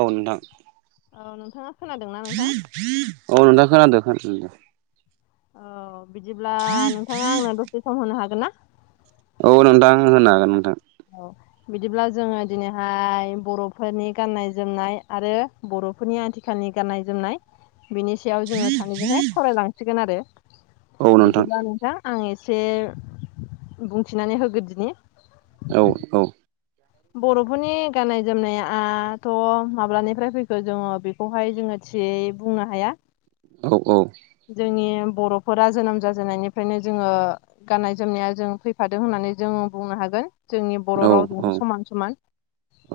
औ नोंथां ओ नोंथाङा खोनादोंना नोंथां [unintelligible] औ नोंथां खोनादो [inaudible] औ बिदिब्ला नोंथाङा आंनो दसे सम होनो हागोन ना औ नोंथां होनो हागोन नोंथां औ बिदिब्ला जोङो दिनैहाय बर'फोरनि गाननाय जोमनाय आरो बर'फोरनि आथिखालनि गाननाय जोमनाय बिनि सायाव जोङो सानैजोंहाय सावरायलांसिगोन आरो औ नोंथां बिदिब्ला नोंथां आं एसे बुंथिनानै होग्रोदिनि औ औ बर'फोरनि गाननाय जोमनाय आथ' माब्लानिफ्राय फैखो जोङो बे ब'हाय जोङो थियै बुंनो हाया औ औ जोंनि बर'फोरा जोनोम जाजेननायनिफ्रायनो जोङो गाननाय जोमनाया जों फैफादों होननानै जोंङो बुंनो हागोन जोंनि बर' औ रावजोंनो समान समान औ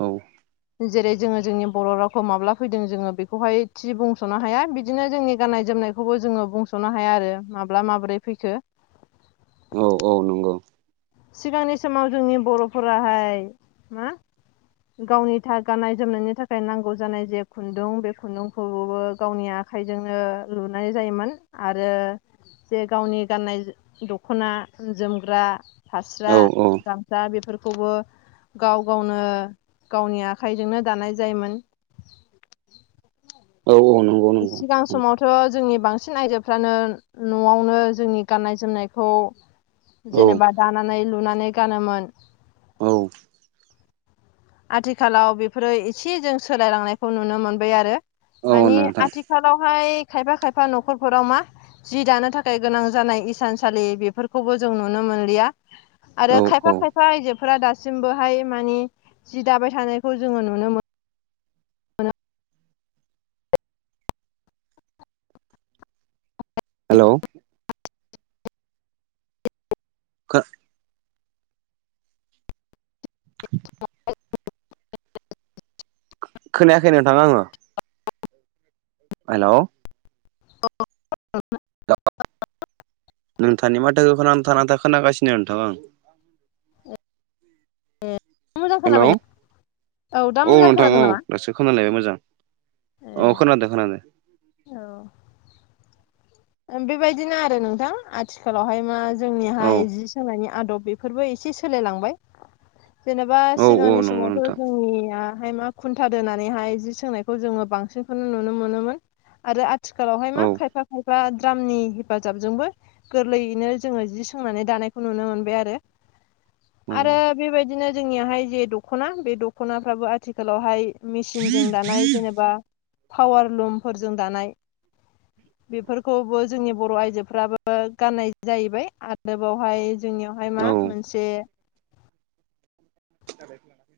जेरै जोङो जोंनि बर' रावखौ माब्ला फैदों जोङो बेखौहाय थि बुंस'नो हाया बिदिनो जोंनि गाननाय जोमनाय खौबो जोङो बुंस'नो हाया आरो माब्ला माबोरै फैखो औ औ नंगौ सिगांनि समाव जोंनि बर'फोराहाय मा गावनिथा गाननाय जोमनायनि थाखाय नांगौ जानाय जे खुन्दुं बे खुन्दुंखौबो गावनि आ खाइजोंनो लुनाय जायोमोन आरो जे गावनि गाननाय दख'ना जोमग्रा हास्रा औ औ दा बेफोरखौबो गाव गावनो गावनि आखाइजोंनो दानाय जायोमोन औ औ नंगौ नंगौ सिगां समाव थ' जोंनि बांसिन आइजोफ्रानो न'आवनो जोंनि गान्नाय जोमनायखौ औ जेनेबा दानानै लुनानै गानोमोन औ आथिखालाव बेफोरो एसे जों सोलायलांनायखौ नुनो मोनबाय आरो औ माने नोंथां आथि खालावहाय खायफा-खायफा न'खरफोराव मा जि दानो थाखाय गोनां जानाय इसानसालि बेफोरखौबो जों नुनो मोनलिया औ आरो औ खायफा-खायफा आयजोफोरा दासिमबोहाय माने जि दाबाय थानायखौ जोङो नुनो मोनो हेलौ' खो [unintelligible] खोनायाखै नोंथां आङो हेलौ' [unintelligible] नोंथांनि माथोखो नांथा-नांथा खोनागासिनो नोंथां आं ए मोजां हेलौ खोनाबायना दा औ मोजां नोंथां खोनादों औ नामा दासो खोनालायबाय मोजां ए औ खोनादो- खोनादो औ ओं बेबायदिनो आरो नोंथां आथिखालावहाय मा औ जोंनिहाय जि सोंनायनि आदब बे फोरबो एसे सोलायलांबाय जेनेबा औ औ सिगांनि नंगौ समावथ' नोंथां जोंनिया आमफाय मा खुन्था दोनानैहाय जि सोंनायखौ जोङो बांसिनखौनो नुनो मोनोमोन आरो आथिखालावहाय औ मा खायफा फ्रा द्रामनि हेफाजाबजोंबो गोरलैयैनो जोङो जि सोंनानै दानायखौ नुनो मोनबाय आरो औ आरो बेबायदिनो जोंनियाहाय जे दख'ना बे दख'नाफ्राबो आथिखालावहाय मेसिनजों दानाय जेनेबा पावार लुमफोरजों दानाय बेफोरखौबो जोंनि बर' आइजोफ्राबो गान्नाय जाहैबाय आरो बावहाय जोंनियावहाय औ मा मोनसे [unintelligible]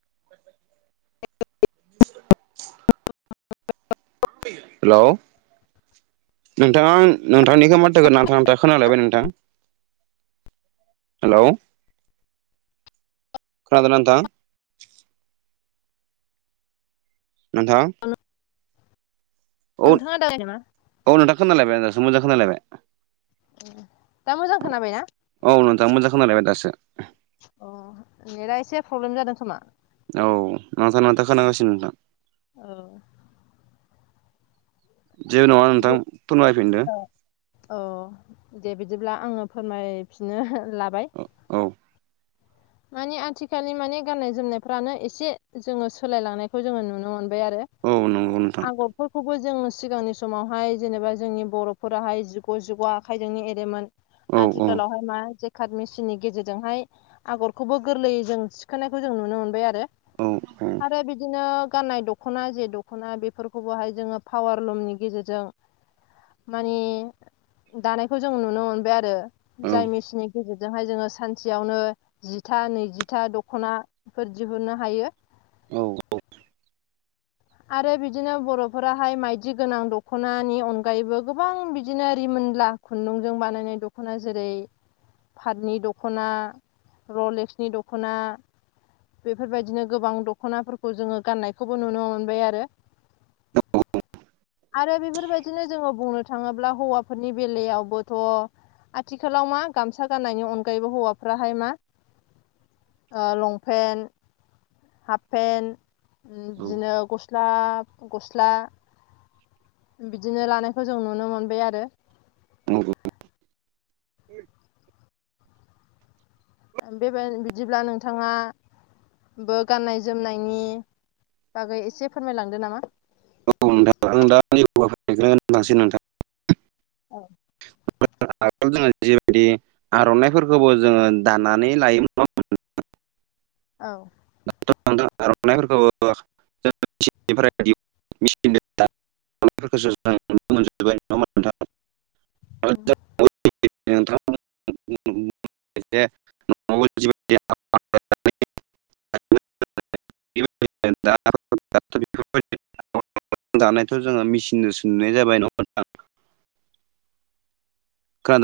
[inaudible] हेल' नोंथाङा नोंथांनिखौ माथोखौ नांथा नांथा खोनालायबाय नोंथां हेल' खोनादोंना‌ नोंथां नोंथां औ नोंथाङा [inaudible] नामा औ नोंथां खोनालायबाय दासो मोजां खोनालायबाय दा मोजां खोनाबायना औ नोंथां मोजां खोनालायबाय दासो अ नेटा एसे प्रब्लेम जादों खोमा औ नांथा-नांथा खोनागासिनो नोंथां औ जेबो नङा नोंथां बे फोरमायफिनदो औ दे बिदिब्ला आङो फोरमायफिननो लाबाय औ माने आथिखालनि माने गान्नाय जोमनायफ्रानो एसे जोङो सोलायलांनायखौ जोङो नुनो मोनबाय आरो औ नंगौ नोंथां आगरफोरखौबो जों सिगांनि समावहाय जेनेबा जोंनि बर'फोराहाय जिग' जिग' आखाइजोंनो एरोमोन औ औ आथिखालावहाय मा जेकाट मेचिननि गेजेरजोंहाय आगरखौबो गोरलैयै जों सिखोनायखौ जों नुनो मोनबाय आरो औे आरो बिदिनो गाननाय दख'ना जे दख'ना बेफोरखौबोहाय जोङो पावार लुमनि गेजेरजों मानि दानायखौ जों नुनो मोनबाय आरो औ जाय मेसिननि गेजेरजोंहाय जोङो सानसेयावनो जिथा नैजिथा दख'नाफोर दिहुननो हायो औ औ आरो बिदिनो बर'फोराहाय माइदि गोनां दख'नानि अनगायैबो गोबां बिदिनो रिमोनला खुन्दुंजों बानायनाय दख'ना जेरै पाटनि दख'ना रलेक्सनि दख'ना बेफोरबायदिनो गोबां दख'नाफोरखौ जोङो गाननायखौबो नुनो मोनबाय आरो आरो बेफोरबायदिनो जोङो बुंनो थाङोब्ला हौवाफोरनि बेलायावबोथ' आथिखालाव मा गामसा गाननायनि अनगायैबो हौवाफ्राहाय मा लं पेन्ट हाफ पेन्ट बिदिनो हाफ गस्ला बिदिनो लानायखौ जों नुनो मोनबाय आरो औ बेबाय बिदिब्ला नोंथाङा ब गाननाय जोमनायनि बागै एसे फोरमायलांदो नामा औ नोंथां आं दानि थांसै नोंथां औ [unintelligible] आर'नाइफोरखौबो जोङो दानानै लायोमोन औ [unintelligible] औ [unintelligible] [unintelligible] [inaudible] [inaudible] जानायथ' जोङो मेचनजों सोंहनाय जाबाय नङा खोनादोंना